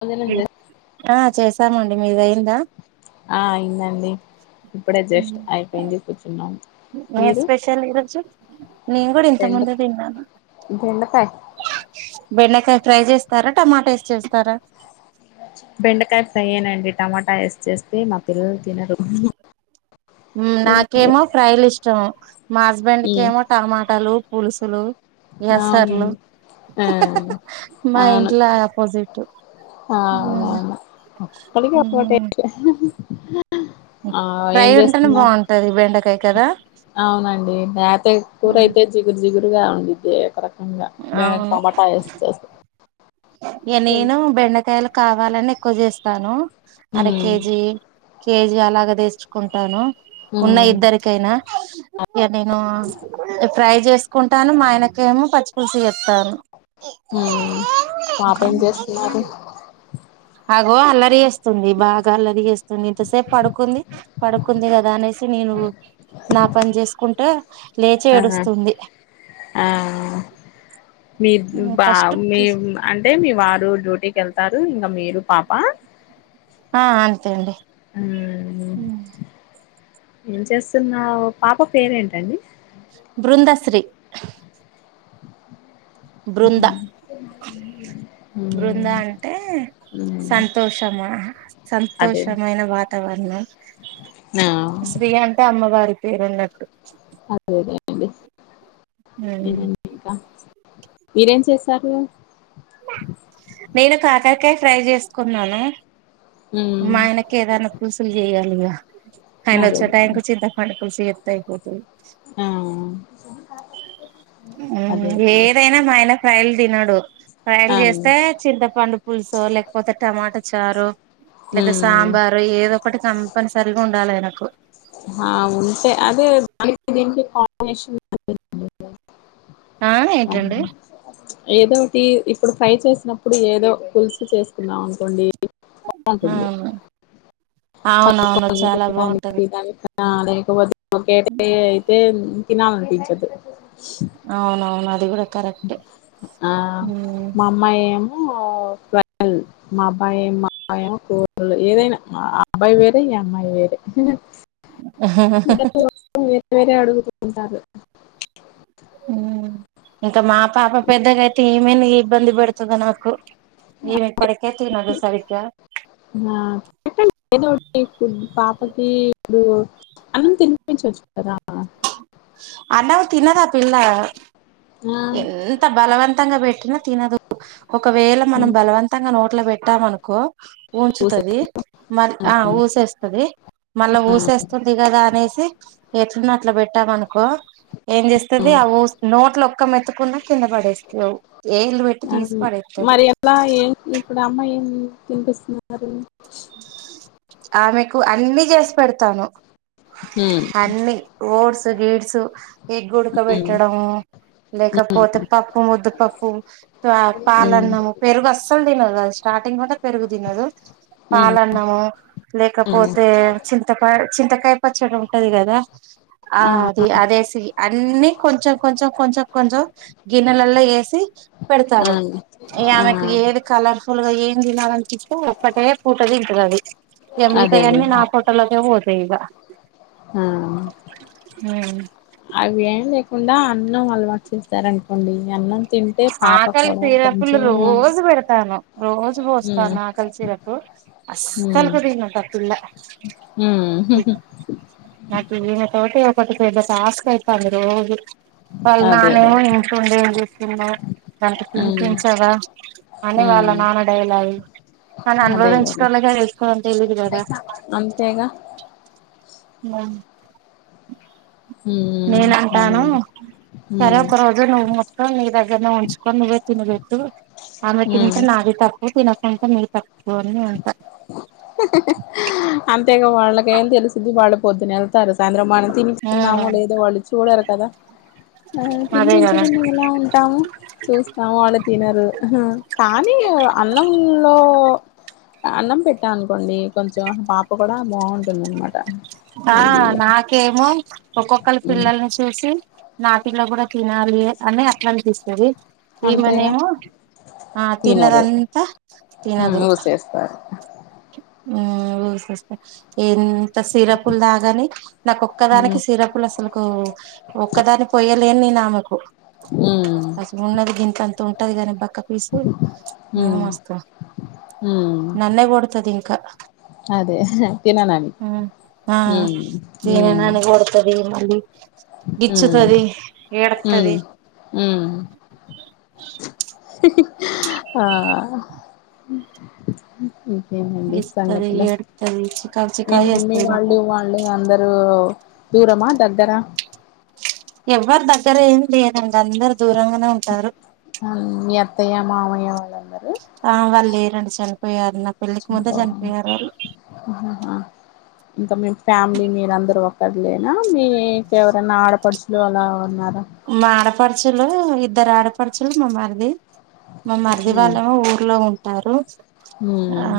భోజనం చే ఆ చేసామండి మీది అయిందా ఆ అయిందండి ఇప్పుడే జస్ట్ అయిపోయింది కూర్చున్నాం ఏం మీరు స్పెషల్ ఈరోజు నేను కూడా ఇంతకు బెండ ముందే తిన్నాను బెండకాయ్ బెండకాయ ఫ్రై చేస్తారా టమాటా వేసి చేస్తారా బెండకాయ ఫ్రైయ్యేనండి టమాటా వేసి చేస్తే మా పిల్లలు తినరు నాకేమో ఉమ్ ఫ్రైలు ఇష్టం మా హస్బెండ్ కేమో టమాటాలు పులుసులు ఎస్ఆర్లు అవునండి ఆ మా అవును ఇంట్లో ఆపోజిట్ అవునవును అప్పటికి ఒక టేస్ట్ ఆ ఫ్రై ఏం ఉంటేనే చేస్తున్నారు బాగుంటది బెండకాయ కదా అవునండి లేతయి కూర అయితే జిగురు జిగురుగా ఉండిది ఒక రకంగా మేం టమాటా వేసి చేస్తం ఇక నేను బెండకాయలు కావాలని ఎక్కువ చేస్తాను అర ఉమ్ కేేజీ కేజీ అలాగ తెచ్చుకుంటాను ఉమ్ ఉన్న ఇద్దరికైనా ఇక నేను ఫ్రై చేసుకుంటాను మా ఆయనకేమో పచ్చిపులుసు చేస్తాను హ పాపేం చేస్తున్నారు అగో అల్లరి చేేస్తుంది బాగా అల్లరి చేేస్తుంది ఇంతసేపు పడుకుంది పడుకుంది కదా అనేసి నేను నా పని చేసుకుంటే లేచి ఆ ఏడుస్తుంది ఆ మీ బా ఫస్ట్ మీ అంటే మీ వారు డ్యూటీకి వెళ్తారు ఇంకా మీరు పాప ఆ అంతే అండి అ ఉ ఏం చేస్తున్నవు పాప పేరేంటండి బృందశ్రీ అ మ్మ్ బృంద అంటే మ్మ్ సంతోషమా అదే సంతోషమైన వణ ఆ శ్రీ అంటే అమ్మవారి పేరు ఉన్నట్టు అదేలేండి ఏంటి ఇంకా మీరేం చేసారు నేను కాకరకాయ ఫ్రై చేసుకున్నాను మ్మ్ మా ఆయనకి ఇంకేదన్నా పులుసులు చెయాలిగా ఆయన అదే వచ్చే టైంకు చింతపండు పులుసు చేతే అయిపోతుంది ఆ అదేండి ఏదైనా మా ఆయన ఫ్రైలు తినడు ఫైలు ఆ చేస్తే చింతపండు పులుసో లేకపోతే టమాటా చారొ లేదా మ్మ్ సాంబారు ఏదో ఒకటి కంపల్సరీగా ఉండాలి ఆయనకు ఆ ఉంటే అదే దానికి దీనికి కాంబినేషన్ ఆ అవు ఏంటండి [unintelligible] ఏదోటి ఇప్పుడు ఫ్రై చేసినప్పుడు ఏదో పులుసు చేసుకున్నాం అనుకోండి ఆ అవును అవునవును చాలా బాగుంటది ఆ లేకపోతే ఒకటే అయితే తినాలనిపించదు అవునవును అది కూడా కరెక్టే ఆ ఉమ్. మా అమ్మాయి ఏమో ట్వల్వ్ మా అబ్బాయి అబ్బాయిమో కూరలు ఏదైనా మా అబ్బాయి వేరే ఈ అమ్మాయి వేరే ఇంగ [unintelligible] వేరే వేరే అడుగుతుంటారు ఉమ్మ్ ఇంకా మా పాప పెద్దగా అయితే ఏమేనా ఇబ్బంది పెడుతాదో నాకు ఏమి ఇప్పటికే తినదు సరిగ్గా ఆ [unintelligible] ఫుడ్ పాపకి ఇప్పుడు అన్నం తినిపించోచ్చు కదా అన్నమే తినదు ఆ పిల్ల ఆ ఎంత బలవంతంగా పెట్టినా తినదు ఒకవేళ మనం బలవం త్తంగా నోట్ల పెట్టాము అనుకో పూస ఊంచుతుంది మరి ఆ ఊసేస్తాది మళ్ళా ఊసేస్తుంది కదా అనేసి ఎ న్న అట్లా పెట్టామనుకో ఏం ఆ చేస్తాది అ ఊస్ నోట్ల ఒక్క మెత్తుకున్నా కింద పడేస్తవ్ ఎళ్ళు అది మరి ఎట్లా ఏం ఇప్పుడు అమ్మాయి ఏం తినిపిస్తున్నారు ఆమెకు అన్ని చేసి పెడతాను ఉమ్ అన్ని ఓడ్స్ గిడ్స్ ఎగ్ ఉమ్ ఉడకబెట్టడము లేకపోతే పప్పు ముద్దుపప్పు పా ఉమ్ పాలన్నము పెరుగు అస్సలు తినదు అది స్టార్టింగ్ నుంటే పెరుగు తినదు ఉమ్ పాలన్నము ఉమ్ లేకపోతే చింతకాయ చింతకాయ పచ్చడి ఉంటది కదా ఆ ది అదేసి అన్నీ కొంచెం కొంచెం కొంచెం కొంచెం గిన్నెలలో ఏసి పెడతాను ఉమ్ ఇగ ఆమెకు ఉమ్ ఏది కలర్ఫుల్గా ఏం తినాలనిపిస్తే ఒక్కటే పూట తింటదాద ఇఢ అదేలే మిగతయాన్నీ నా పోట్టలోకే పోతాయి ఇగ ఉమ్మ్ ఉమ్మ్ అవి ఏం లేకుండా అన్నం అలవాటు చేస్తారనుకోండి అన్నం తింటే పాప ఆకలి కూడా సిరపులు కొంచెం రోజు పెడతాను రోజు ఉమ్ పోస్తాను ఆకలి సిరప్ ఉమ్ అస్సలుకు తినదు ఆ పిల్ల ఉమ్ నాకి ఈమెతోటి ఒకటి పెద్ద టాస్క్ అయితంది రోజు వాళ్ళా అదేలే నాన్నేమో ఉండి ఏం చేస్తున్నావ్ దానికి ఉమ్ తినిపించవా అని వాళ్ళ ఉమ్ నాన్న డైలాగులు అని అదేలేండి అనుభవించేటోళ్ళకే అది ఎక్కువేం తెలిదు కదా అంతేగా ఉమ్మ్ ఉమ్ నేనంటాను అవునండి సరే ఉమ్ ఒకరోజు నువ్ మొత్తం నీ దగ్గరనే ఉంచుకోని నువ్వే తిన పెట్టు ఆమె ఉమ్ తింటే నాది తప్పు తినకుంటే నీ తప్పు అని అంటా అంతేగా వాళ్ళకేం తెలుసుద్ది వాళ్లు పొద్దున ఎ ళ్తారు సాయంత్రం మనం తిని తిన్నామో లేదో వాళ్ళు చూడరు కదా ఆ అదే కదా తినిపించకుండా ఎలా ఉంటాము చేస్తాము వాళ్ళు తినరు కానీ అన్నంలో అన్నం పెట్టా అనుకోండి కొంచెం పాప కూడా బాగుంటుందన్నమాట ఆ నాకేమో ఒక్కొక్కళ పిల్లల్ని చూసి నా పిల్ల కూడా తినాలి అని అట్లా అనిపిస్తాది అంతేగా ఈమెనేమో ఆ తినరు తిన్నదంతా తినదు సర ఉమ్మ్ ఊసేస్తే ఎం సిరపులు దాగాని నాకు ఒక్కదానికి ఉమ్ సిరపులు అసలు ఓ ఒక్కదాని పోయలేని నేను అమెకు ఉమ్మ్ ఉన్న్ది గింత ఉంటది గని బా ఫసు ఉమ్ మస్తు ఉమ్ నన్న కోడుతుది ఇంకా అదే తిననని అ అ ఉమ్ ఇగ ఉమ్ నన్ను మీ బిచ్చుతుది ఎడతది ఉ ఆ ఇంకేనండి గిచ్చుతది సంగతుల ఏడుత్తది చికాకు మీ చికాకు మమ్మీ చేస్తది మాకు వాళ్ళు వా ళ్ళ అందరుూ దూరమా దగ్గరా ఎవ్వరి దగ్గర ఏం లేనంక అందరు దూరంగానే ఉంట మీ అత్తయ్య మామయ్య వాళ్ళందరూ ఆ వాళ్ళు లే రండి చనిపోయారు నా పెళ్ళికి ముందే చనిపోయారు వాళ్ళు హా ఇంకా మీ ఫ్యామిలీ మీర అందరుూ ఒకక్కరు లేనా మీ మీకెవరైనా ఆడపడుచులు అలా ఉన్నారా మా ఆడపరచులు ఇద్దరు ఆడపడుచులు మా మరిది మా మరది ఉమ్ వాళ్ళేమో ఊర్లో ఉంటారు ఆ ఉమ్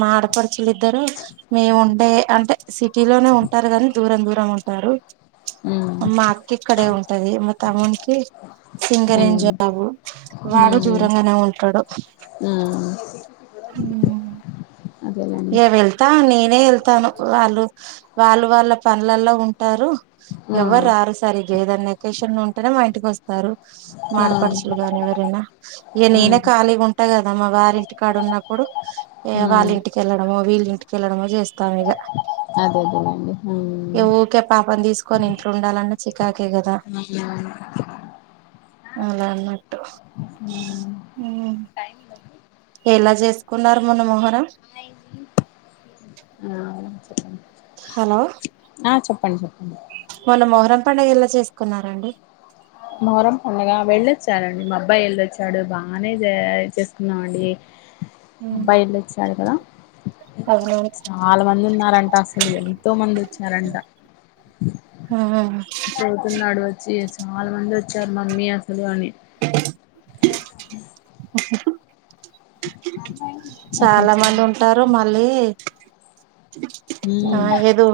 మా పర్చలద్దారు మేము ఉండే అంటే సిటీలోనే ఉంటారు కానీ దూరం దూరం ఉంటారు ఉమ్ అమ్మా అక్క ఇకడ ఉంట ది మ అమున్కి సింగర్ ఉమ్ జాబ్ అవబ వాడు దూరంగానే ఉంటాడు ఉ ఉ ఇ వెళ్తా నేనే వెళ్తాను వాళ్ళు వాళ్ళు వాళ్ళ పనులల్లో ఉంటారు ఆ ఎవరు రారు సరి ఇ ఏదనా వెకేషన్ ఉంటేనే మా ఇంటికి వస్తారు మ ఆ పడసల్గానీవరేనా ఏ ననే ఉమ్ ఖాలిగా ఉంటు అదే కదమ్మ వారంటీ కార్డు ఉన్నప్పుడు ఉమ్ వాలెంటీ కెళ్లడమో వీళ్ళ ఇంటికెళ్లడమో చేస్తాము ఇక అదే అదేనండి మ్ ఏ ఊకే పాపం తీసుకొని ఇంట్లో ఉండాలంట చికాకే కదా అవు [unintelligible] అలా అన్నట్టుఉ టైమ్ బ [unintelligible] ఎలా జెసుకున్నారు మొన్న మొహరం హిం అ చె [unintelligible] హలో ఆ చెప్పండి చెప్పండి మొన్న మొహరం పండుగ ఎలా చేసుకున్నారండి మోరం పండగ వెళ్ళొచ్చారండి మా అబ్బాయి వెళ్ళొచ్చాడు బాగానే చేసుకున్నమండి అబ్బాయి ఎల్లేఓచడ అవునవును చాలా మంది ఉన్నారంట అసలు ఎంతో మంది ఓచ్చారంట ఆహ చదువుతున్నాడు వచ్చి చాలా మంది వచ్చారు మమ్మీ అసలు అని డన్ చాలా అసలు మంది ఉంటారు మళ్ళీ ఆ ఏదో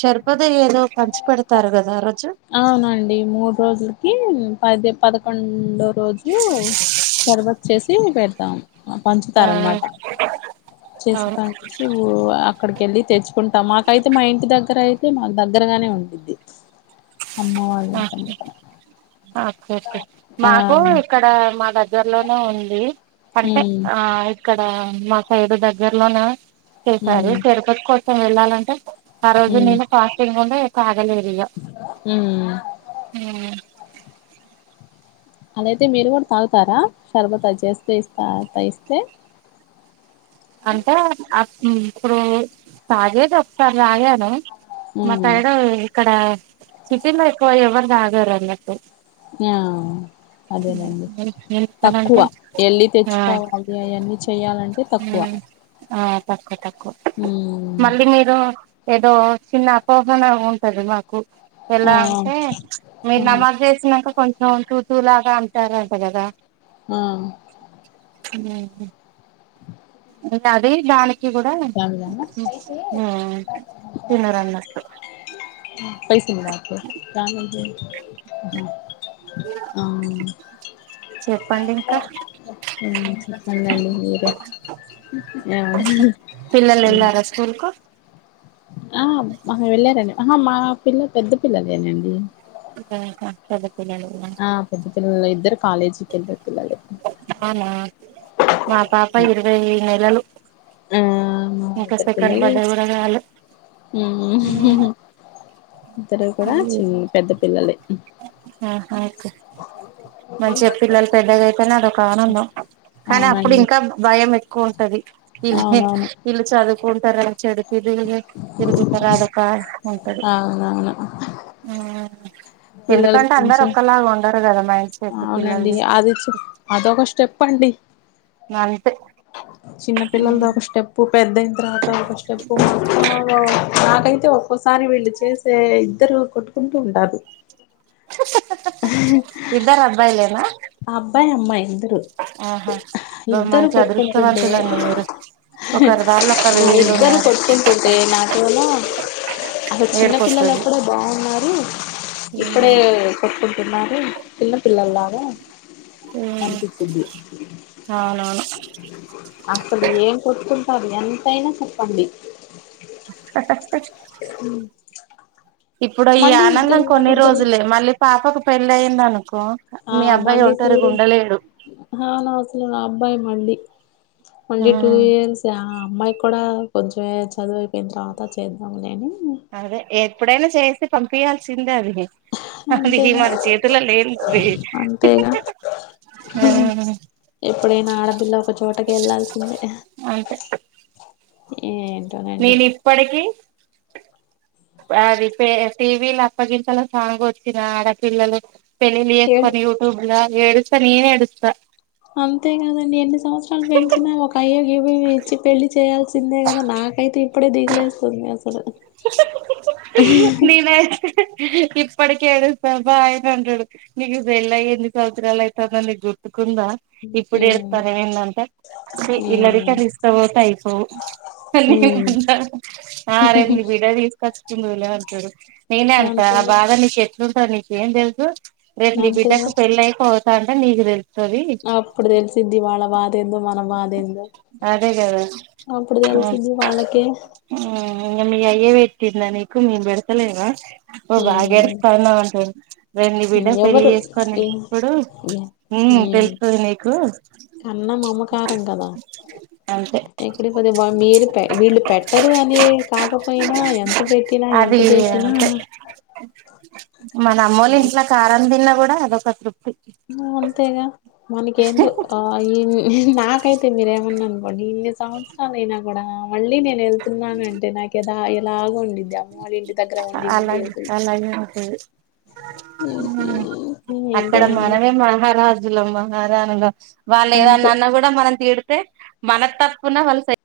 షర్పథ్ ఏదో పంచి పెడతారు గదా ఆ రోజు అవునండి మూడు రోజులకి పది పదకొండు రోజు షర్బత్ చేసి పెడతాం ఆ పంచుతారన్నమాట చేసి అవును పం చి ఊ అక్కడికెళ్ళి తెచ్చుకుంటాం మాకైతే మా ఇంటి దగ్గర అయితే మాకు దగ్గరగానే ఉండిద్ది అమ్మ వాళ్ళింటి కి దగ్గరగా ఓకే ఓకే మాకు ఇక్కడ మా దగ్గరలోనే ఉంది అంటే హ్మ్ ఆ ఇక్కడ మా సైడు దగ్గర్లోనా చేసారు హ్మ్ షర్పథ్ కోసం వెళ్ళాలంటే ఆ రోజు హ్మ్ నేను ఫాస్టింగ్ ఉండి తాగలేదు ఇగ హ్మ్ హ్మ్ అదయితే మీరు కూడా తాగుతారా షర్బతచ్చేస్తేస్తా ఇస్తే అంటే అప్ ఇప్పుడు తాగేది ఒకసారి తాగాను మా హ్మ్ సైడ్ ఇక్కడ సిటీ లో ఎక్కువ ఎవరు తాగరు అన్నట్టు హ్మ్ అదేలెండి తక్కువ ఎందుకనంటే ఎళ్ళి తెచ్చుకోవాలి ఇ వన్నీ చేయ్యాలంటే హ్మ్ ఆ తక్కువ తక్కువ హ్మ్ మళ్ళీ మీరు ఏదో చిన్న అపోహన ఉంటది మాకు ఆ ఎలా అంటే మీరు ఆ నమాజ్ చేసినాక కొంచెం తూ తూ లాగా అంటారంట కదా హ్మ్ హ్మ్ అది దానికి కూడా క్యా మిలా తినరన్నట్టు పైసలివ్వాలి అహా ఆ చెప్పండి ఇంకా చెప్పండండి మీరే ఆ పిల్లలెల్లారా స్కూల్ కు ఆ మా వెళ్ళారండి అహ మా పిల్ల పెద్ద పిల్లలేేనండి చదువుకు పెద్ద పిల్లలేనా ఆ పెద్ద పిల్లలు ఇద్దరు కాలేజీకి వెళ్ళే పిల్లలే అవునా మా పాప ఇరవై ఈ నెలలు ఆ మా ఇంకా సెకండ్ బర్త్డే గూడా కాలే హ్మ్ ఇద్దరు కూడ చిన్న పెద్ద పిల్లలే ఆహా ఓకే మంచిగా పిల్లలు పెద్దగా అయితేనే అదొక ఆనందం కానీ అప్పుడు అవునండి ఇంకా భయం ఎక్కువ ఉంటది ఇలా అవునవును వీళ్లు చదువుకుంటార ఆ చెడు తిరుగుళ్ళు తిరుగుతార అదొక అవునవును హు పిల్లల ఎందుకంటే అందరు గురించి ఒక్కలాగా ఉండరు కదా మంచి అవునండి అది అదొక స్టెప్ అండి నంతే చిన్నపిల్లలది ఒక స్టెప్పు పెద్ద అయిన తర్వాత ఒక స్టెప్పు [inaudible] నాకై తో ఒక్కోసారి వీళ్ళు చేసే ఇద్దరు కొట్టుకుంటూ ఉంటారు ఇద్దారు అబ్బాయిలేనా అబ్బాయి అమ్మాయి ఇద్దరు ఆహా బా ఇద్దరు మంచి కొట్టుకుంటుంటే అదృష్టవంతులండి మీరు ఒకరి దారిలో ఒకరు మా వీళ్ళు ఇద్దరు ఉన్నారు కొట్టుకుంటుంటే నాకేమో అసలు చిన్న పిల్లలు ఏడుపోస్తది అప్పుడే బాగున్నారు ఇప్పుడు కొట్టుకుంటూన్నారు చిన్న పిల్లలాగా హ్మ్ అవునువును అసలు ఏం కోట్టుంటారు ఎంతయినా చెప్పండి [unintelligible] హ్మ్ ఇప్పుడు ఈ ఆనందం కొన్ని వాళ్ళిద్దరే రోజులే మళ్ళీ పాపకు పెళ్లి అయింది అనుకో మీ అబ్బాయి ఒంటరిగా ఉండలేడు ఆ నా అసలు అబ్బాయి మళ్ళీ ఓన్లీ టూ ఉమ్ ఇయస్స్ ఆ అమ్మాయి కూడా కొంచం చదువు అయిపోయిన తర్వాత చేద్దాంలే అని అదే ఎప్పుడైనా చేసి పంపయాల్సిందే అది అది అంతేగా మరి చేతులో లేంది అది హ్మ్ ఎప్పుడైనా ఆడపిల్ల ఒక చోటకి వెళ్లాల్సిందే అంతే ఏన్ నేను ఇప్పడకి అది పే టీవీలో అప్పగింతల సాంగ్ వచ్చినా ఆడ పిల్లలు పెళ్లిళ్లు ఏం చేసుకొని యూ ట్యూబ్ లో ఎడుస్తే నేను ఏడుస్తా అంతేకాదండి ఎన్ని సంవత్సరాలు పెంచినా ఒక అయ్యోకి గివి ఇచ్చి పెళ్లి చేయాల్సిందే కదా నాకైతే ఇప్పుడే దిగిలేస్తుంది అస్ [unintelligible] నీను అయితే ఇప్పటికె ఏడుస్తా మా ఆయన అంటాడు నీకు పెళ్లాయి ఎన్ని సంవత్సరాలు అయితాందో నీకు గుర్తుకుందా ఇప్పుడు ఉమ్ ఏడుతానే ఉందంటా చి ఉమ్ ఇల్లరికం తీసుకపోతే అయిపోవు పెళ్లికి ఉమ్ ఏళ్ళిరా అరు అయింది తీసుకొచ్చుకుందువులే అంటాడు నేనే అంట ఆ అంతేగా బాధ నీకు ఎట్లుంటదో నీకేం తెలుసు రేపు నీ బిడ్డకు అంతేగా పెళ్లి అయిపోతంటే నీకు తెల్ అప్పుడు తెలిసిద్ది వాళ్ళ బాధేందో మన బాధేందో అదే కదా అప్పుడు తెలిసిద్ది వాళ్ళకే హ్మ్ మీ అయ్యా పెట్టిండా నీకు మేము పెడతలేమా అబ్బో బాగా ఉమ్ ఏడుతాన్నావ్ అంటాడు రేపు నీ బిడ్డకు పెళ్లి ఎవరు చేసుకొని ఏ వేల్టప్పుడు హ్మ్ తెలుస్తది నీకు ఉన్న మామకారంకదా అంతే ఎక్కడ పోతే వా మీరు వీళ్ళు పెట్టరు అని కాకపోయినా ఎంత పెట్టినా ఎంత అది చేసినా అంతే మన అమ్మోలి ఇంట్లో కారం తిన్నా కూడా అదొక తృప్తి ఉ అంతేగా మనకి ఎందొ ఆ ఇ నాకైతే మీరేమన్నా అనుకోండి ఇన్ని సంవత్స అనైనా కూడా మళ్ళీ నేను వెళ్తున్నానంటే నాకు ఎద ఎలాగో ఉండిద్ది అమ్మ వాళ్ళ ఇంటి దగ్గర ఉండి ఉండి అలాగే ఏళ్తున్న అలాగే ఉంటంది హు అక్కడ ఏంటోనండి మనమే మహారాజు జులుం మహారాణి లం వాళ్ళు ఏదనా అంతే అన్న కూడా మనం తిడితే మన తప్పున వాళ్ళు సయి